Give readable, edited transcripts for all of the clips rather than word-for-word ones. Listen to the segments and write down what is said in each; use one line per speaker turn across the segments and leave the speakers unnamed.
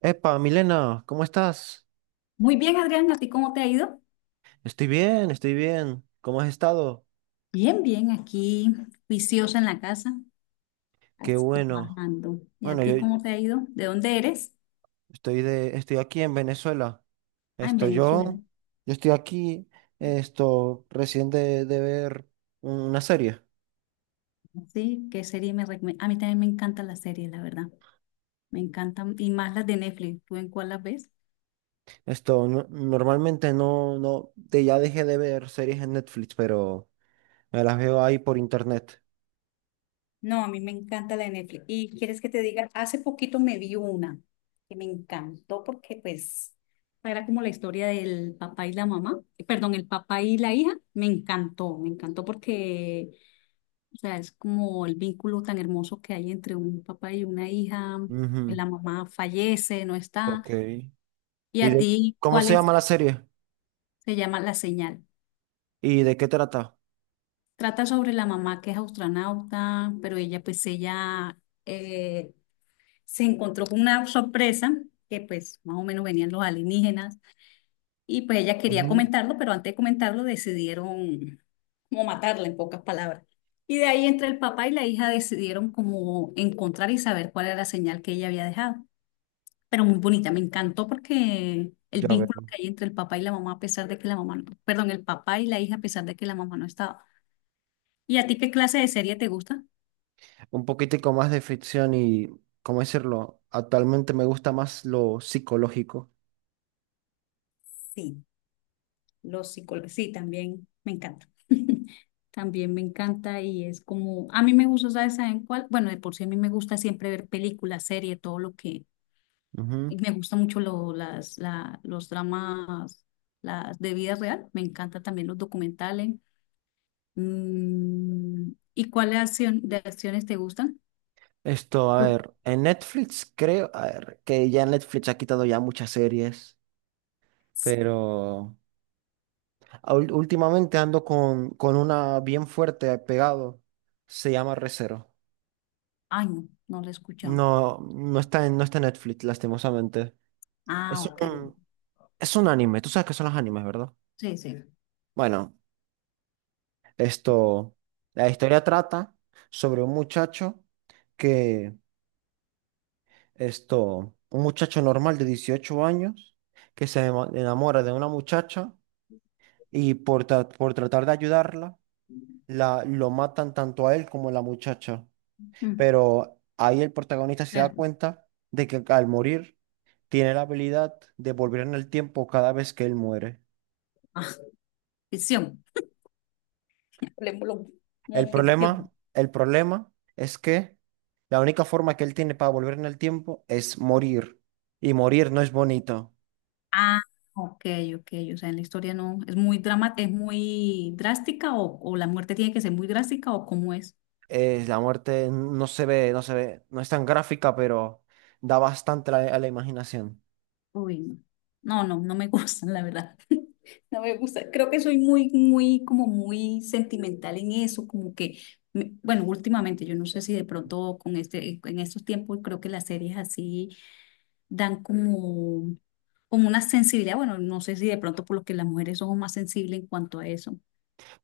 Epa, Milena, ¿cómo estás?
Muy bien, Adriana, ¿a ti cómo te ha ido?
Estoy bien, estoy bien. ¿Cómo has estado?
Bien, aquí juiciosa en la casa,
Qué
así,
bueno.
trabajando. ¿Y a
Bueno, yo
ti cómo te ha ido? ¿De dónde eres?
estoy aquí en Venezuela.
Ah, en
Estoy
Venezuela.
yo, yo estoy aquí, recién de ver una serie.
Sí, ¿qué serie me recomiendas? A mí también me encantan las series, la verdad. Me encantan, y más las de Netflix. ¿Tú en cuál las ves?
Normalmente no, no, ya dejé de ver series en Netflix, pero me las veo ahí por internet.
No, a mí me encanta la de Netflix. Y quieres que te diga, hace poquito me vi una que me encantó porque pues era como la historia del papá y la mamá, perdón, el papá y la hija. Me encantó porque o sea, es como el vínculo tan hermoso que hay entre un papá y una hija.
Ujú.
La mamá fallece, no está.
Ok.
¿Y
¿Y
a
de
ti
cómo
cuál
se llama
es?
la serie?
Se llama La Señal.
¿Y de qué trata?
Trata sobre la mamá que es astronauta, pero ella pues ella eh, se encontró con una sorpresa que pues más o menos venían los alienígenas y pues ella quería
Ujú.
comentarlo, pero antes de comentarlo decidieron como matarla en pocas palabras. Y de ahí entre el papá y la hija decidieron como encontrar y saber cuál era la señal que ella había dejado. Pero muy bonita. Me encantó porque el
Ya
vínculo
veo.
que hay entre el papá y la mamá, a pesar de que la mamá, perdón, el papá y la hija, a pesar de que la mamá no estaba. ¿Y a ti qué clase de serie te gusta?
Un poquitico más de ficción y, ¿cómo decirlo? Actualmente me gusta más lo psicológico.
Sí, los psicólogos, sí, también me encanta. También me encanta y es como, a mí me gusta, ¿sabes? ¿Saben cuál? Bueno, de por sí a mí me gusta siempre ver películas, series, todo lo que, y
Ujú.
me gusta mucho los dramas, las de vida real, me encanta también los documentales. Mm, ¿y cuáles acción, de acciones te gustan?
A
Lucas.
ver, en Netflix creo, a ver, que ya Netflix ha quitado ya muchas series, pero últimamente ando con una bien fuerte pegado, se llama Recero.
Ay, no, no lo he escuchado.
No está en Netflix, lastimosamente.
Ah,
Es
ok.
un, es un anime, tú sabes que son los animes, ¿verdad?
Sí, sí.
Bueno, esto, la historia trata sobre un muchacho que, esto, un muchacho normal de 18 años que enamora de una muchacha y por tratar de ayudarla, lo matan tanto a él como a la muchacha.
Mm.
Pero ahí el protagonista se da
Es-
cuenta de que al morir tiene la habilidad de volver en el tiempo cada vez que él muere.
ah, ficción. Hablemoslo como ficción.
El problema es que la única forma que él tiene para volver en el tiempo es morir. Y morir no es bonito.
Ah, ok, ok. O sea, en la historia no. ¿Es muy drama, es muy drástica o la muerte tiene que ser muy drástica o cómo es?
La muerte no se ve, no se ve, no es tan gráfica, pero da bastante la a la imaginación.
Uy, no. No, no, no me gustan, la verdad. No me gusta. Creo que soy muy, muy, como muy sentimental en eso, como que, bueno, últimamente, yo no sé si de pronto con este, en estos tiempos creo que las series así dan como, como una sensibilidad. Bueno, no sé si de pronto por lo que las mujeres somos más sensibles en cuanto a eso.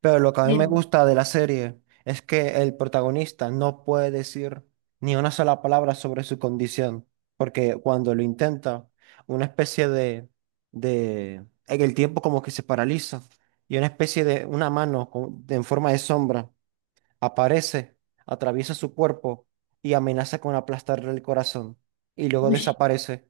Pero lo que a mí me
Pero,
gusta de la serie es que el protagonista no puede decir ni una sola palabra sobre su condición, porque cuando lo intenta, una especie de, en el tiempo como que se paraliza y una especie de, una mano en forma de sombra aparece, atraviesa su cuerpo y amenaza con aplastarle el corazón y luego
uy,
desaparece.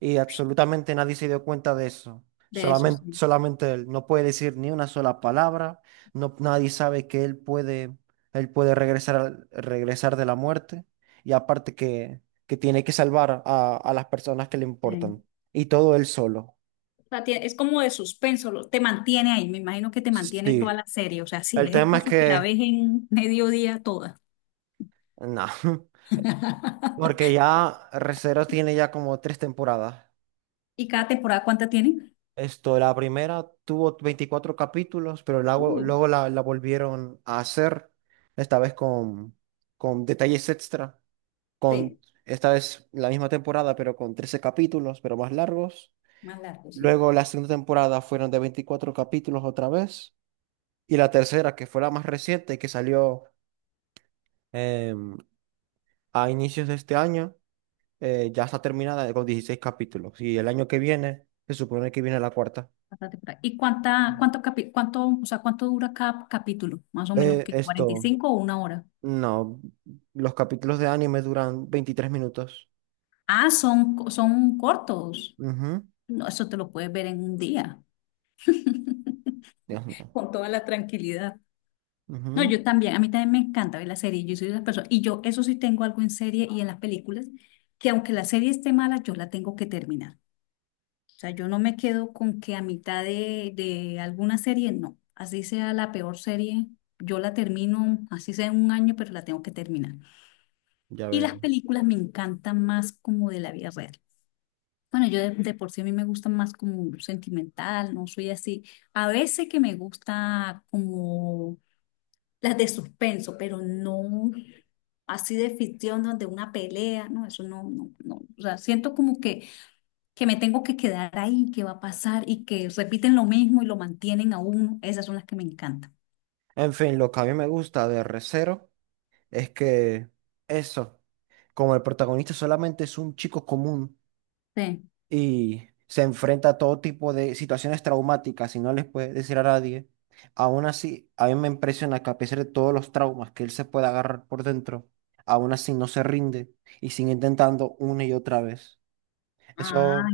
Y absolutamente nadie se dio cuenta de eso.
de eso sí.
Solamente él. No puede decir ni una sola palabra. No, nadie sabe él puede regresar, regresar de la muerte. Y aparte que tiene que salvar a las personas que le
Sí.
importan. Y todo él solo.
O sea, es como de suspenso, te mantiene ahí, me imagino que te mantiene toda
Sí.
la serie, o sea, si
El
es
tema es
caso que la
que,
ves en mediodía toda.
no. Porque ya Re:Zero tiene ya como tres temporadas.
¿Y cada temporada cuánta tienen?
Esto, la primera tuvo 24 capítulos, pero
Uy,
luego la volvieron a hacer, esta vez con detalles extra, con
sí,
esta vez la misma temporada, pero con 13 capítulos, pero más largos.
más largo, sí.
Luego la segunda temporada fueron de 24 capítulos otra vez. Y la tercera, que fue la más reciente, que salió em, a inicios de este año, ya está terminada con 16 capítulos. Y el año que viene, se supone que viene la cuarta.
Cada temporada. ¿Y cuánta, o sea, cuánto dura cada capítulo? Más o menos que cuarenta y
Esto.
cinco o una hora.
No, los capítulos de anime duran 23 minutos.
Ah, son cortos.
Ujú.
No, eso te lo puedes ver en un día.
Dios mío.
Con toda la tranquilidad. No,
Ujú.
yo también, a mí también me encanta ver la serie. Yo soy de las personas, y yo eso sí tengo algo en serie y en las películas, que aunque la serie esté mala, yo la tengo que terminar. O sea, yo no me quedo con que a mitad de alguna serie, no. Así sea la peor serie, yo la termino, así sea en 1 año, pero la tengo que terminar.
Ya
Y
veo.
las películas me encantan más como de la vida real. Bueno, yo de por sí a mí me gusta más como sentimental, no soy así. A veces que me gusta como las de suspenso, pero no así de ficción donde una pelea, no, eso no, no, no. O sea, siento como que me tengo que quedar ahí, que va a pasar y que repiten lo mismo y lo mantienen a uno. Esas son las que me encantan.
En fin, lo que a mí me gusta de Re:Zero es que eso, como el protagonista solamente es un chico común
Sí.
y se enfrenta a todo tipo de situaciones traumáticas y no les puede decir a nadie, aún así, a mí me impresiona que a pesar de todos los traumas que él se puede agarrar por dentro, aún así no se rinde y sigue intentando una y otra vez.
Ah,
Eso.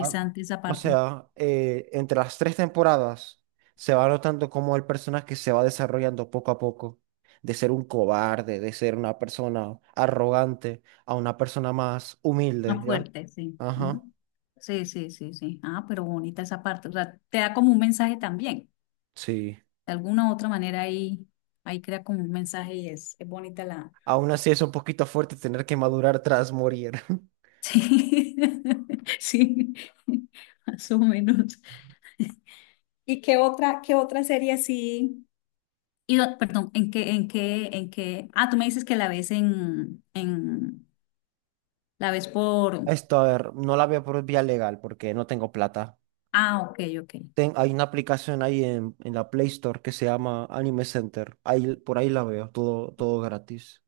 Ah,
esa
o
parte.
sea, entre las tres temporadas se va notando cómo el personaje se va desarrollando poco a poco, de ser un cobarde, de ser una persona arrogante, a una persona más humilde,
Más
¿ya?
fuerte, sí. Ujú.
Ajá,
Sí, sí, sí, sí. Ah, pero bonita esa parte. O sea, te da como un mensaje también.
sí.
De alguna u otra manera ahí, ahí crea como un mensaje y es bonita la...
Aún así es un poquito fuerte tener que madurar tras morir.
Sí, sí, más o menos. ¿Y qué otra serie así? Y, perdón, ¿en qué, en qué, en qué? Ah, tú me dices que la ves la ves por,
Esto, a ver, no la veo por vía legal porque no tengo plata.
ah, ok, ok.
Hay una aplicación ahí en la Play Store que se llama Anime Center. Ahí, por ahí la veo, todo, todo gratis.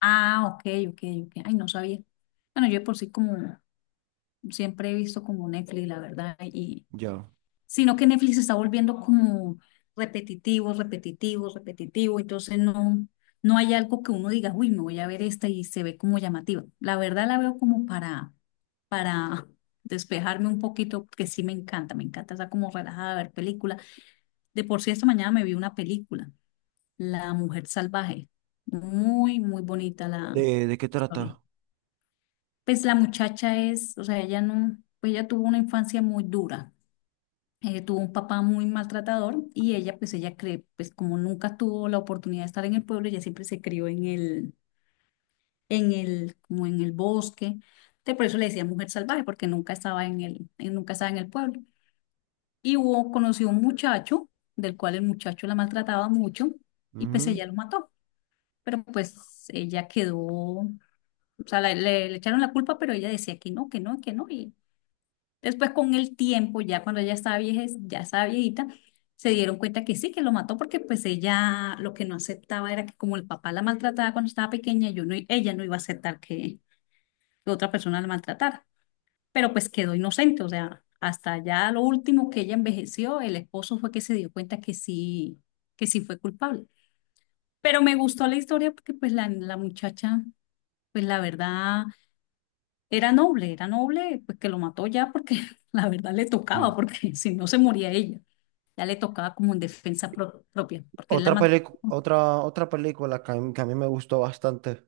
Ah, ok, ok, ok. Ay, no sabía. Bueno, yo de por sí como, siempre he visto como Netflix, la verdad, y,
Ya.
sino que Netflix se está volviendo como repetitivo, repetitivo, repetitivo, entonces no, no hay algo que uno diga, uy, me voy a ver esta y se ve como llamativa. La verdad la veo como para despejarme un poquito, porque sí me encanta está como relajada, ver películas. De por sí, esta mañana me vi una película, La Mujer Salvaje. Muy, muy bonita la
De qué
historia.
trata?
Pues la muchacha es, o sea, ella no, pues ella tuvo una infancia muy dura. Tuvo un papá muy maltratador y ella, pues ella cree, pues como nunca tuvo la oportunidad de estar en el pueblo, ella siempre se crió como en el bosque. Entonces, por eso le decía mujer salvaje, porque nunca estaba en el, nunca estaba en el pueblo. Y hubo, conoció un muchacho, del cual el muchacho la maltrataba mucho, y pues
Ujú.
ella lo mató. Pero pues ella quedó, o sea, le echaron la culpa, pero ella decía que no, que no, que no. Y después con el tiempo, ya cuando ella estaba vieja, ya estaba viejita, se dieron cuenta que sí, que lo mató porque pues ella lo que no aceptaba era que como el papá la maltrataba cuando estaba pequeña, yo no, i- ella no iba a aceptar que otra persona la maltratara, pero pues quedó inocente, o sea, hasta ya lo último que ella envejeció, el esposo fue que se dio cuenta que sí fue culpable. Pero me gustó la historia porque pues la muchacha pues la verdad era noble, pues que lo mató ya porque la verdad le tocaba,
Sí.
porque si no se moría ella, ya le tocaba como en defensa propia, porque él la mató. ¿No?
Otra película que a mí me gustó bastante,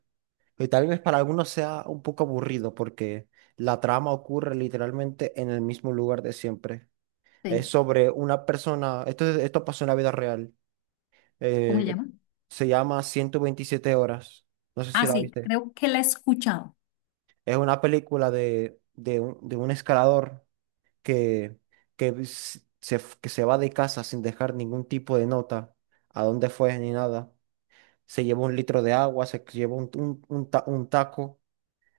y tal vez para algunos sea un poco aburrido porque la trama ocurre literalmente en el mismo lugar de siempre. Es
Sí.
sobre una persona, esto, esto pasó en la vida real,
¿Cómo se
eh,
llama?
se llama 127 horas, no sé si
Ah,
la
sí,
viste.
creo que la he escuchado.
Es una película de un escalador que, que se va de casa sin dejar ningún tipo de nota, a dónde fue ni nada. Se llevó un litro de agua, se llevó un taco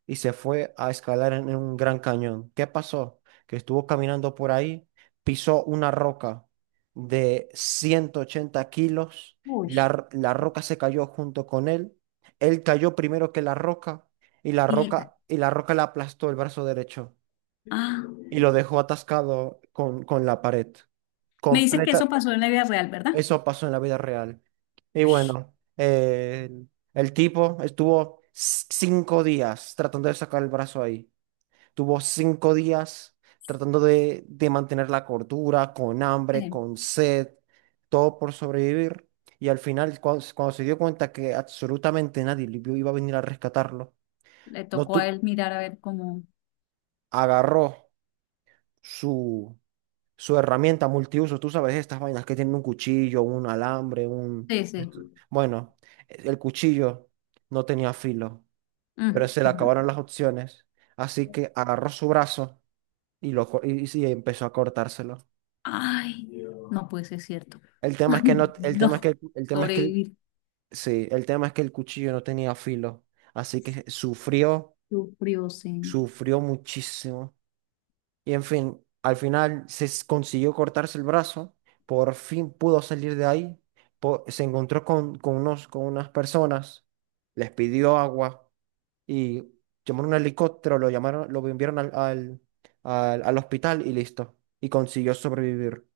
y se fue a escalar en un gran cañón. ¿Qué pasó? Que estuvo caminando por ahí, pisó una roca de 180 kilos,
Uy.
la roca se cayó junto con él, él cayó primero que la roca
Y le-
y la roca le aplastó el brazo derecho
ah,
y lo dejó atascado con la pared.
me dice que
Completa.
eso pasó en la vida real, ¿verdad?
Eso pasó en la vida real. Y bueno, el tipo estuvo 5 días tratando de sacar el brazo ahí. Tuvo 5 días tratando de mantener la cordura, con hambre,
Sí.
con sed, todo por sobrevivir. Y al final, cuando se dio cuenta que absolutamente nadie le iba a venir a rescatarlo,
Le
no
tocó a
tu-
él mirar a ver cómo.
agarró su su herramienta multiuso, tú sabes, estas vainas que tienen un cuchillo, un alambre, un...
Sí, sí.
esto- bueno, el cuchillo no tenía filo, pero
Mm,
se le acabaron
mm.
las opciones, así que agarró su brazo y, y sí, empezó a cortárselo.
Ay, no puede ser cierto.
El tema
Ay,
es que no, el tema es
no.
que, el tema es que, el-
Sobrevivir.
sí, el tema es que el cuchillo no tenía filo, así que sufrió,
Sufrió, sí.
sufrió muchísimo. Y en fin, al final consiguió cortarse el brazo, por fin pudo salir de ahí, se encontró con unas personas, les pidió agua y llamaron un helicóptero, lo llamaron, lo enviaron al hospital y listo. Y consiguió sobrevivir.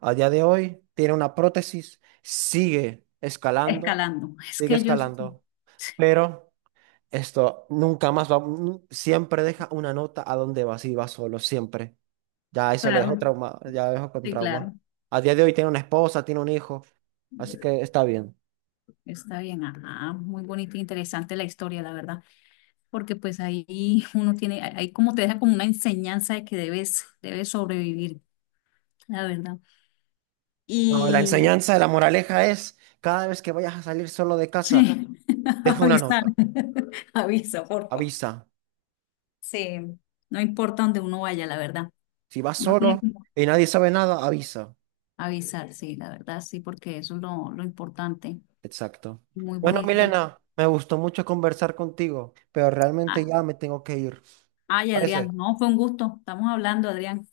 A día de hoy tiene una prótesis,
Escalando. Es
sigue
que ellos. Sí,
escalando, pero esto nunca más va, nu- siempre deja una nota a dónde va, si va solo, siempre. Ya eso lo dejó
claro,
trauma, ya lo dejó con
sí,
trauma.
claro,
A día de hoy tiene una esposa, tiene un hijo, así que está bien.
está bien, ajá, muy bonita e interesante la historia, la verdad, porque pues ahí uno tiene, ahí como te deja como una enseñanza de que debes, debes sobrevivir, la verdad.
No, la
Y
enseñanza de la moraleja es, cada vez que vayas a salir solo de casa,
sí,
deja una
avisar,
nota,
avisa, por favor.
avisa.
Sí, no importa donde uno vaya, la verdad.
Si vas
Uno tiene
solo
que
y nadie sabe nada, avisa.
avisar, sí, la verdad, sí, porque eso es lo importante.
Exacto.
Muy
Bueno,
bonita.
Milena, me gustó mucho conversar contigo, pero realmente
Ah,
ya me tengo que ir.
ay, Adrián,
¿Parece?
no, fue un gusto, estamos hablando, Adrián.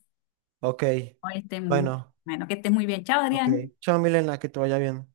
Ok.
Hoy esté muy,
Bueno,
bueno, que estés muy bien. Chao,
ok.
Adrián.
Chao, Milena, que te vaya bien.